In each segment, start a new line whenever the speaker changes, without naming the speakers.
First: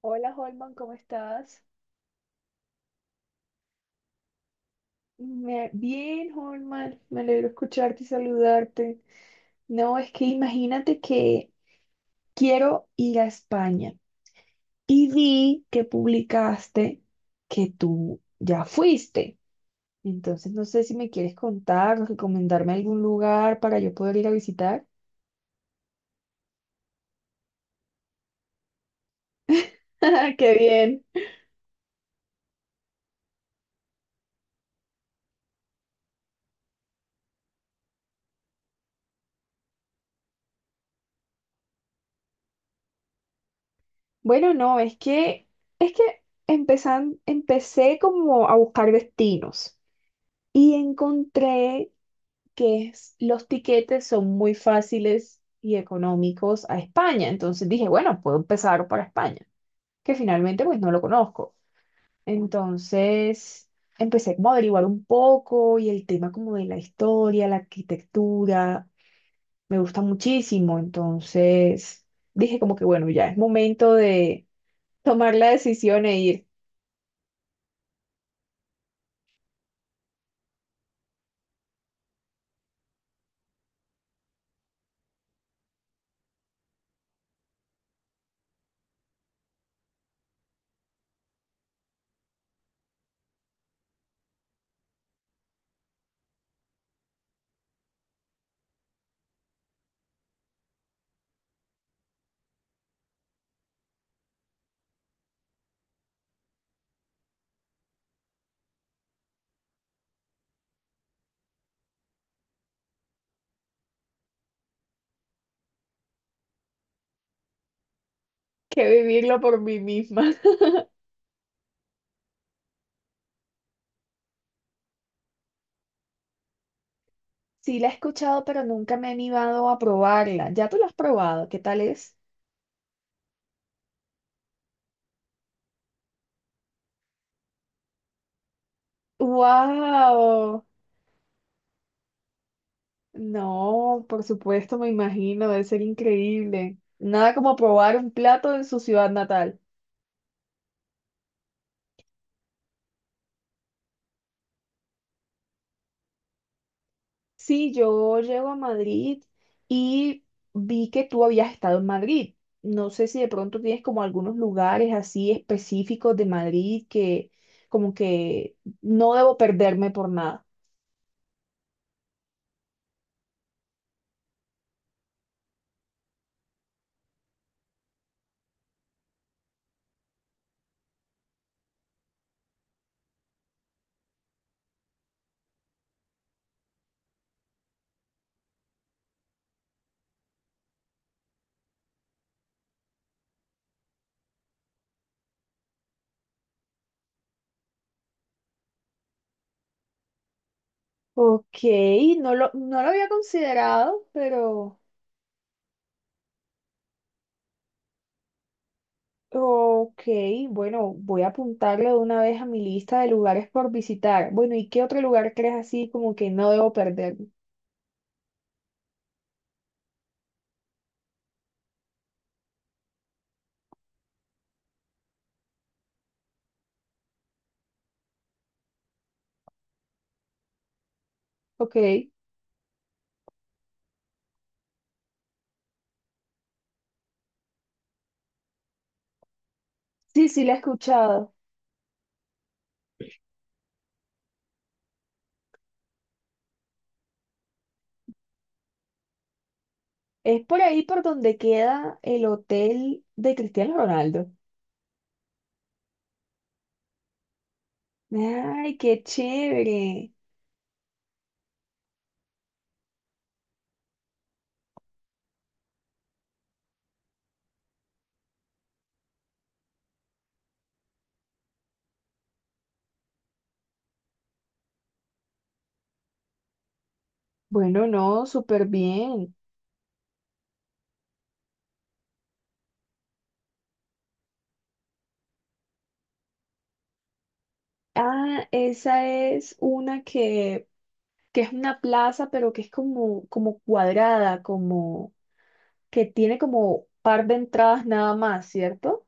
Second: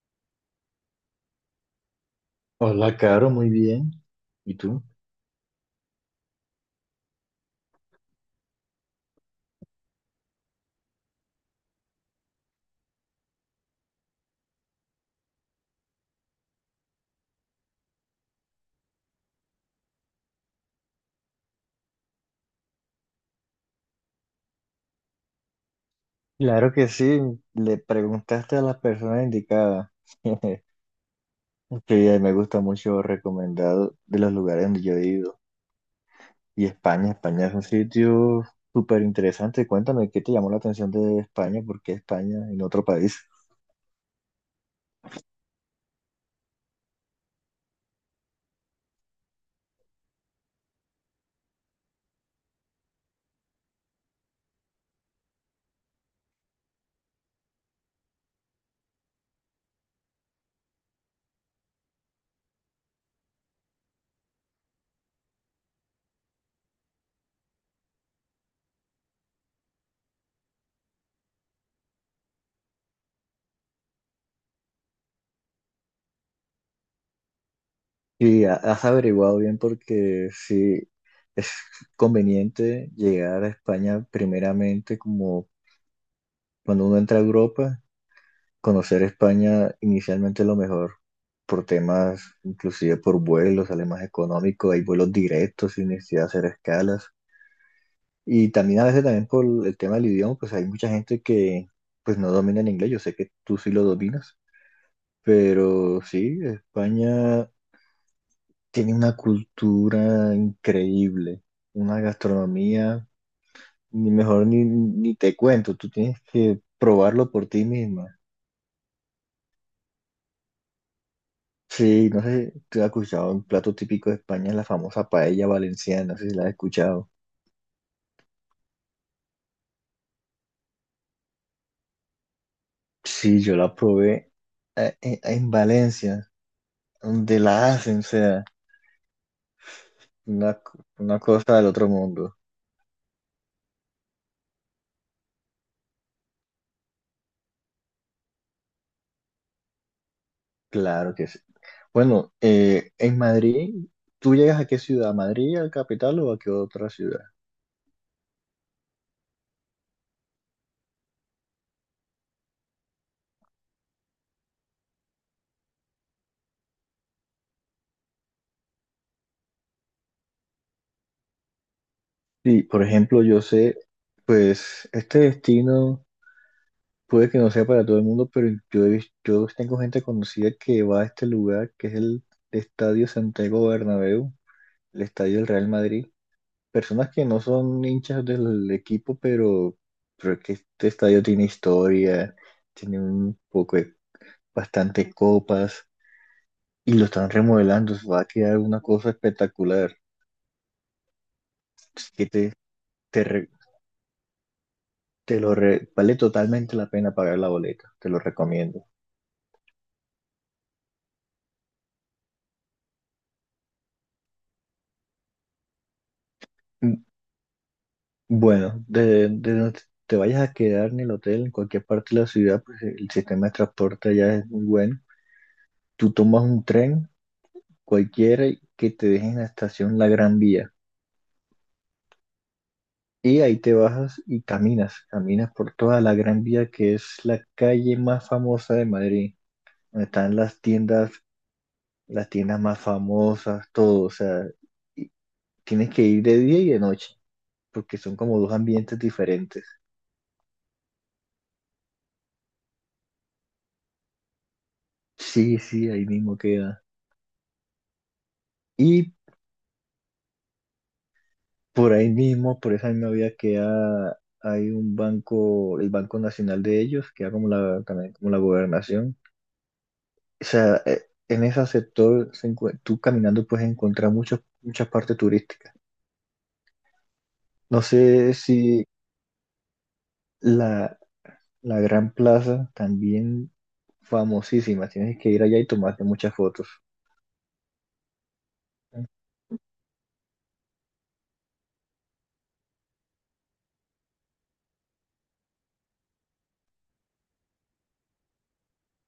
Hola, Holman, ¿cómo estás?
Hola, Caro, muy bien. ¿Y tú?
Bien, Holman, me alegro escucharte y saludarte. No, es que imagínate que quiero ir a España y vi que publicaste que tú ya fuiste. Entonces no sé si me quieres contar o recomendarme algún lugar para yo poder ir a visitar.
Claro que sí, le preguntaste a las personas indicadas.
¡Qué bien!
Que me gusta mucho recomendado de los lugares donde yo he ido. Y España es un sitio súper interesante. Cuéntame, ¿qué te llamó la atención de España? ¿Por qué España en otro país?
Bueno, no, es que es que empecé como a buscar destinos y encontré los tiquetes son muy fáciles y económicos a España. Entonces dije, bueno, puedo empezar para España, que finalmente pues no lo conozco. Entonces empecé como a averiguar un poco y el tema como de la historia, la arquitectura, me gusta muchísimo. Entonces dije como que bueno, ya es momento de tomar la decisión e ir,
¿Has averiguado bien? Porque sí es conveniente llegar a España primeramente como cuando uno entra a Europa. Conocer España inicialmente lo mejor por temas, inclusive por vuelos, sale más económico, hay vuelos directos sin necesidad de hacer escalas. Y también a veces también por el tema del idioma, pues hay mucha gente que pues no domina el inglés, yo sé que tú sí lo dominas, pero sí, España tiene una cultura increíble, una gastronomía, ni mejor ni te cuento, tú tienes que probarlo por ti misma.
que vivirlo por mí misma.
Sí, no sé si te has escuchado un plato típico de España, la famosa paella valenciana, no sé si la has escuchado.
Sí, la he escuchado, pero nunca me he animado a probarla. ¿Ya tú la has probado? ¿Qué tal es?
Sí, yo la probé en Valencia, donde la hacen, o sea,
Wow,
una cosa del otro mundo.
no, por supuesto, me imagino, debe ser increíble. Nada como probar un plato en su ciudad natal.
Claro que sí. Bueno, en Madrid, ¿tú llegas a qué ciudad? ¿A Madrid, al capital o a qué otra ciudad?
Sí, yo llego a Madrid y vi que tú habías estado en Madrid. No sé si de pronto tienes como algunos lugares así específicos de Madrid que como que no debo perderme por nada.
Sí, por ejemplo, yo sé, pues, este destino puede que no sea para todo el mundo, pero yo, yo tengo gente conocida que va a este lugar, que es el Estadio Santiago Bernabéu, el Estadio del Real Madrid. Personas que no son hinchas del equipo, pero es que este estadio tiene historia, tiene un poco de bastante copas y lo están remodelando. Se va a quedar una cosa espectacular.
Ok,
Así que te,
no lo había
te, re-
considerado, pero...
te lo re- vale totalmente la pena pagar la boleta, te lo recomiendo.
Ok, bueno, voy a apuntarle de una vez a mi lista de lugares por visitar. Bueno, ¿y qué otro lugar crees así como que no debo perder?
Bueno, de donde te vayas a quedar en el hotel, en cualquier parte de la ciudad, pues el sistema de transporte allá es muy bueno. Tú tomas un tren, cualquiera, que te deje en la estación La Gran Vía.
Ok, sí,
Y ahí te bajas y caminas por toda la Gran Vía, que es la calle más famosa de Madrid, donde están
sí, la he escuchado.
las tiendas más famosas, todo. O sea, y tienes que ir de día y de noche, porque son como dos ambientes diferentes.
Es por ahí por donde queda el hotel de Cristiano Ronaldo.
Sí, sí, ahí mismo queda.
Ay, qué
Y
chévere.
por ahí mismo, por esa misma vía queda, hay un banco, el Banco Nacional de ellos, queda como la, también como la gobernación. O sea, en ese sector, tú caminando puedes encontrar muchas partes turísticas. No
Bueno,
sé
no,
si
súper bien.
la, la Gran Plaza, también famosísima, tienes que ir allá y tomarte muchas fotos.
Ah, esa es una que es una plaza, pero que es como, como cuadrada, como que tiene como par de entradas nada más, ¿cierto?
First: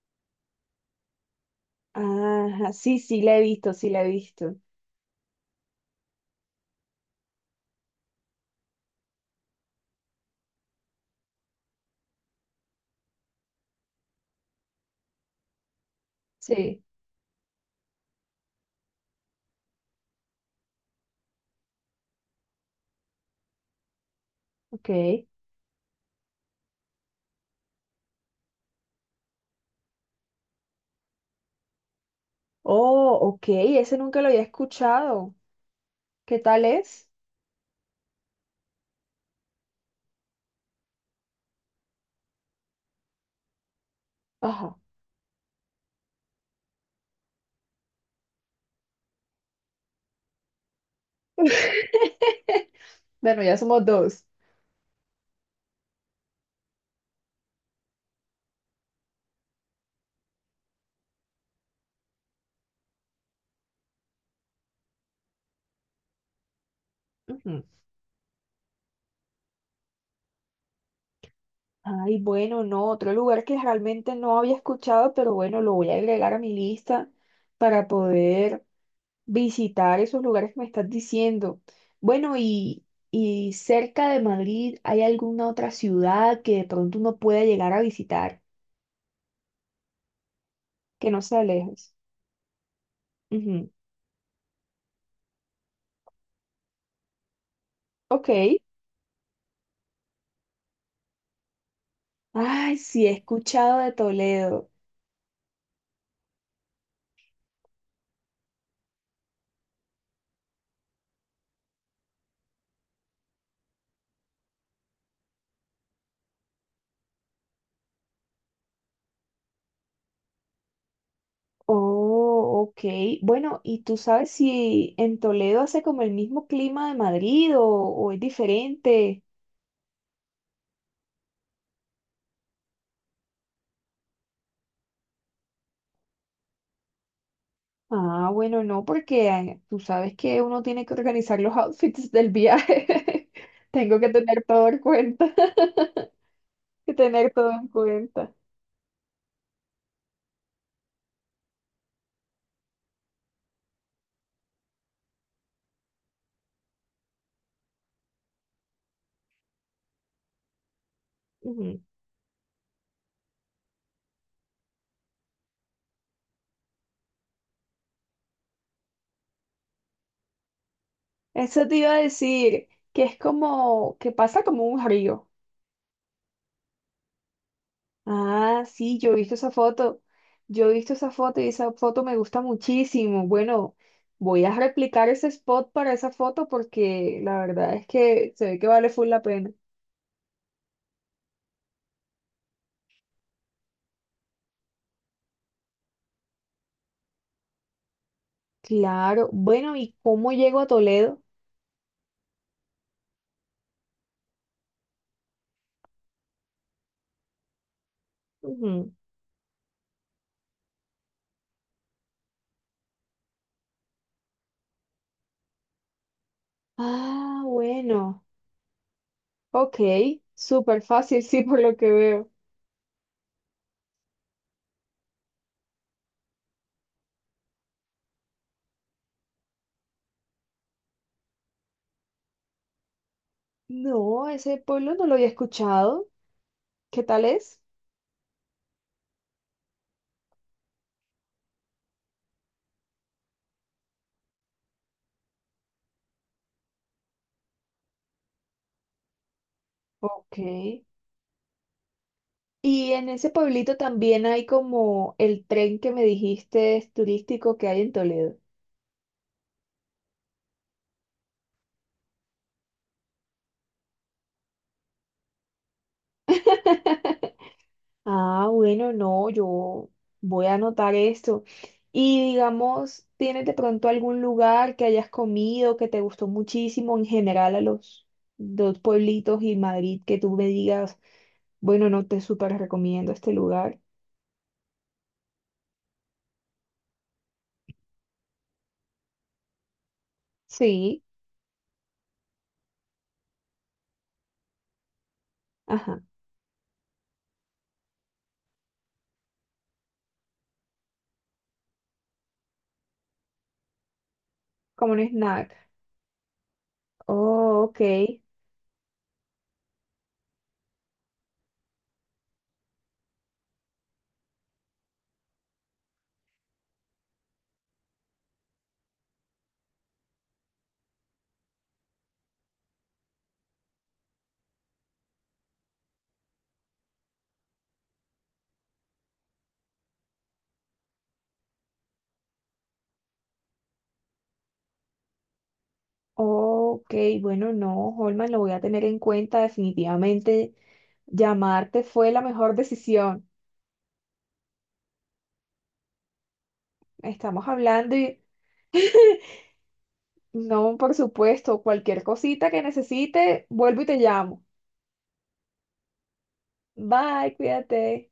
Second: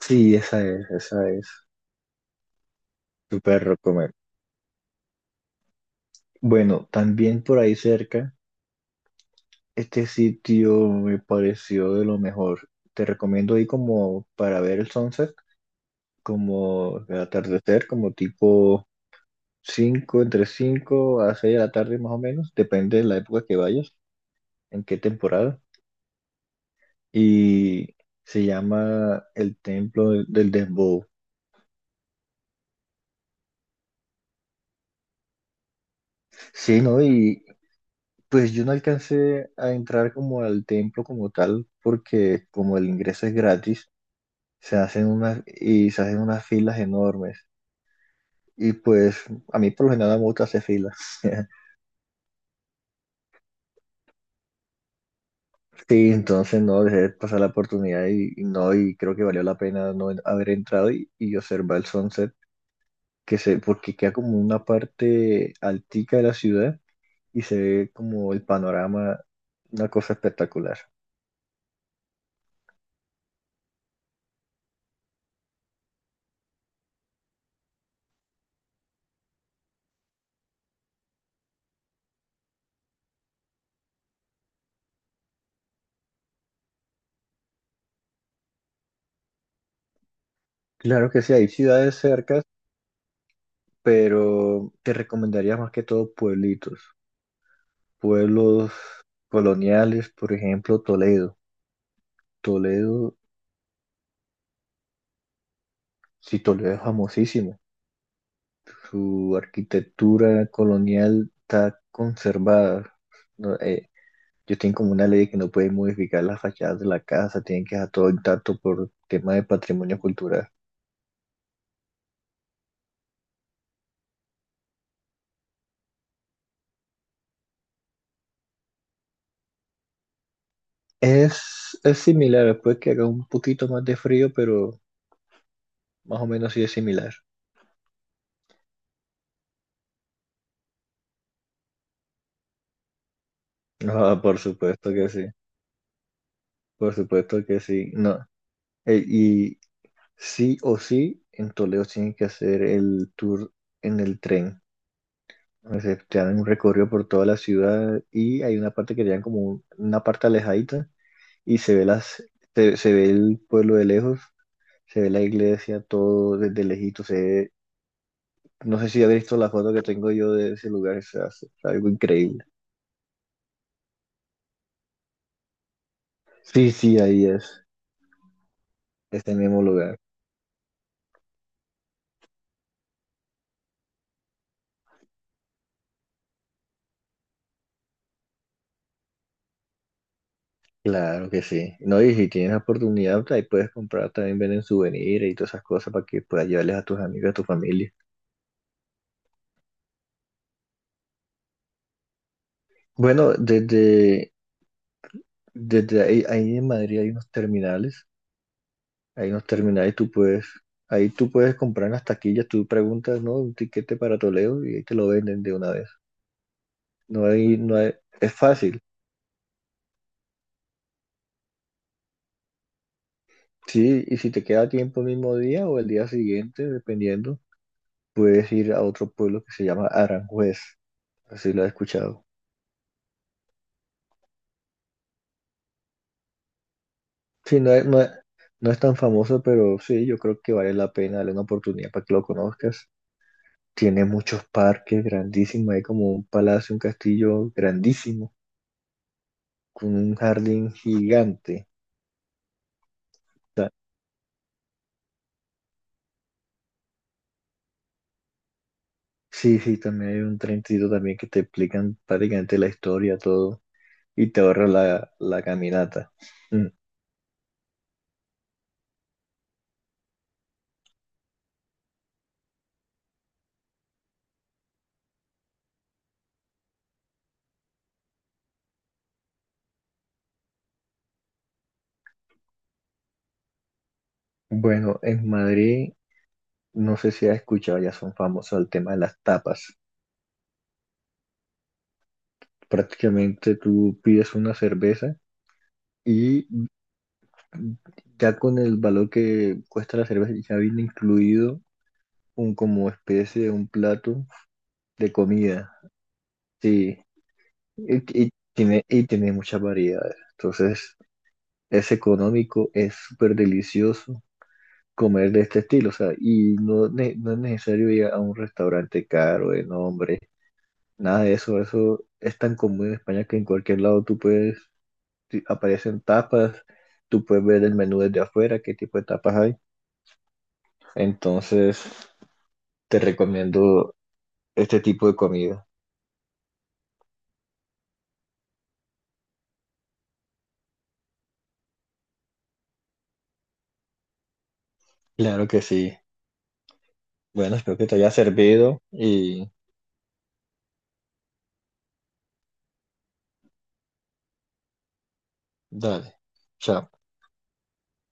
Sí, esa es.
Ajá, sí, sí, la he
Súper
visto, sí, la he
recomendable.
visto.
Bueno, también por ahí cerca. Este sitio me pareció de lo mejor. Te recomiendo ir como para ver el sunset,
Sí,
como el atardecer, como tipo 5 entre 5 a 6 de la tarde más o menos, depende de la época que vayas, en qué
ok.
temporada. Y se llama el Templo del Dembow.
Oh, ok, ese nunca lo había escuchado. ¿Qué tal
Sí, ¿no?
es?
Y pues yo no alcancé a entrar como al templo como tal, porque como el ingreso es gratis,
Ajá.
se hacen unas filas enormes. Y pues a mí por lo general no me gusta hacer filas.
Bueno, ya somos dos.
Sí, entonces no dejé pasar la oportunidad y no, y creo que valió la pena no en- haber entrado y observar el sunset, porque queda como una parte altica de la ciudad y se
Ujú.
ve como el panorama, una cosa espectacular.
Ay, bueno, no, otro lugar que realmente no había escuchado, pero bueno, lo voy a agregar a mi lista para poder visitar esos lugares que me estás diciendo. Bueno, y cerca de Madrid, ¿hay alguna otra ciudad que de pronto uno pueda llegar a visitar
Claro
que no
que sí,
sea
hay
lejos?
ciudades cercas,
Ujú.
pero te recomendaría más que todo pueblitos,
Ok.
pueblos coloniales, por ejemplo, Toledo.
Ay, sí, he
Toledo,
escuchado de Toledo.
sí, Toledo es famosísimo. Su arquitectura colonial está conservada. No, ellos tienen como una ley que no pueden modificar las fachadas de la casa, tienen que dejar todo intacto por tema de patrimonio cultural.
Oh, ok. Bueno, ¿y tú sabes si en Toledo hace como el mismo clima de Madrid o es diferente?
Es similar, después que haga un poquito más de frío, pero más o menos sí es similar.
Ah, bueno, no, porque tú sabes que uno tiene que organizar los outfits del viaje. Tengo que
Ah, por
tener todo en
supuesto que sí,
cuenta. Que
por
tener
supuesto
todo
que
en
sí. No,
cuenta.
y sí o sí, en Toledo tienen que hacer el tour en el tren. Se te dan un recorrido por toda la ciudad y hay una parte que te como una parte alejadita y
Ujú.
se ve el pueblo de lejos, se ve la iglesia, todo desde lejito, no sé si has visto la foto que tengo yo de ese lugar, es
Eso te
algo
iba a
increíble.
decir, que es como, que pasa como un río.
Sí, sí, ahí
Ah, sí, yo he
es
visto
el
esa
mismo lugar.
foto. Yo he visto esa foto y esa foto me gusta muchísimo. Bueno, voy a replicar ese spot para esa foto porque la verdad es que se ve que vale full la pena.
Claro que sí. No, y si tienes la oportunidad, ahí puedes comprar también, venden souvenirs y todas esas cosas para que puedas llevarles a tus amigos, a tu familia.
Claro. Bueno, ¿y cómo llego a Toledo?
Bueno, desde ahí, ahí en Madrid hay unos terminales.
Ujú.
Ahí nos termina y ahí tú puedes comprar en las taquillas, tú preguntas, ¿no? Un tiquete para Toledo y ahí te lo venden de una vez.
Ah,
No hay,
bueno.
es fácil.
Ok, súper fácil, sí, por lo que veo.
Sí, y si te queda tiempo el mismo día o el día siguiente, dependiendo, puedes ir a otro pueblo que se llama Aranjuez, así lo he escuchado.
No, ese pueblo no lo había escuchado. ¿Qué tal
Sí,
es?
no es tan famoso, pero sí, yo creo que vale la pena darle una oportunidad para que lo conozcas. Tiene muchos parques grandísimos, hay como un palacio, un castillo grandísimo, con un
Ok.
jardín gigante.
Y en ese pueblito también hay como el tren que me dijiste es turístico que hay en Toledo.
Sí, sí, también hay un trencito también que te explican prácticamente la historia, todo, y te ahorra la caminata. Mm.
Ah, bueno, no, yo voy a anotar esto. Y digamos, ¿tienes de pronto algún lugar que hayas comido que te gustó muchísimo en general a los dos pueblitos y Madrid que tú me digas, bueno, no te súper recomiendo este lugar?
Bueno, en Madrid, no sé si has escuchado, ya son famosos el tema de las tapas.
Sí,
Prácticamente tú pides una cerveza
ajá,
y ya con el valor que cuesta la cerveza ya viene incluido un como especie de un plato
como un
de
snack.
comida. Sí,
Oh, ok.
y tiene muchas variedades. Entonces, es económico, es súper delicioso comer de este estilo, o sea, no es necesario ir a un restaurante caro, de nombre, nada de eso, eso es tan común en España que en cualquier lado aparecen tapas, tú puedes ver el menú desde afuera, qué tipo de tapas hay, entonces te recomiendo este tipo de comida.
Ok, bueno, no, Holman, lo voy a tener en cuenta. Definitivamente llamarte fue la mejor decisión.
Claro que sí.
Estamos
Bueno, espero que te
hablando
haya
y
servido y
no, por supuesto, cualquier cosita que necesite, vuelvo y te llamo.
dale, chao.
Bye, cuídate.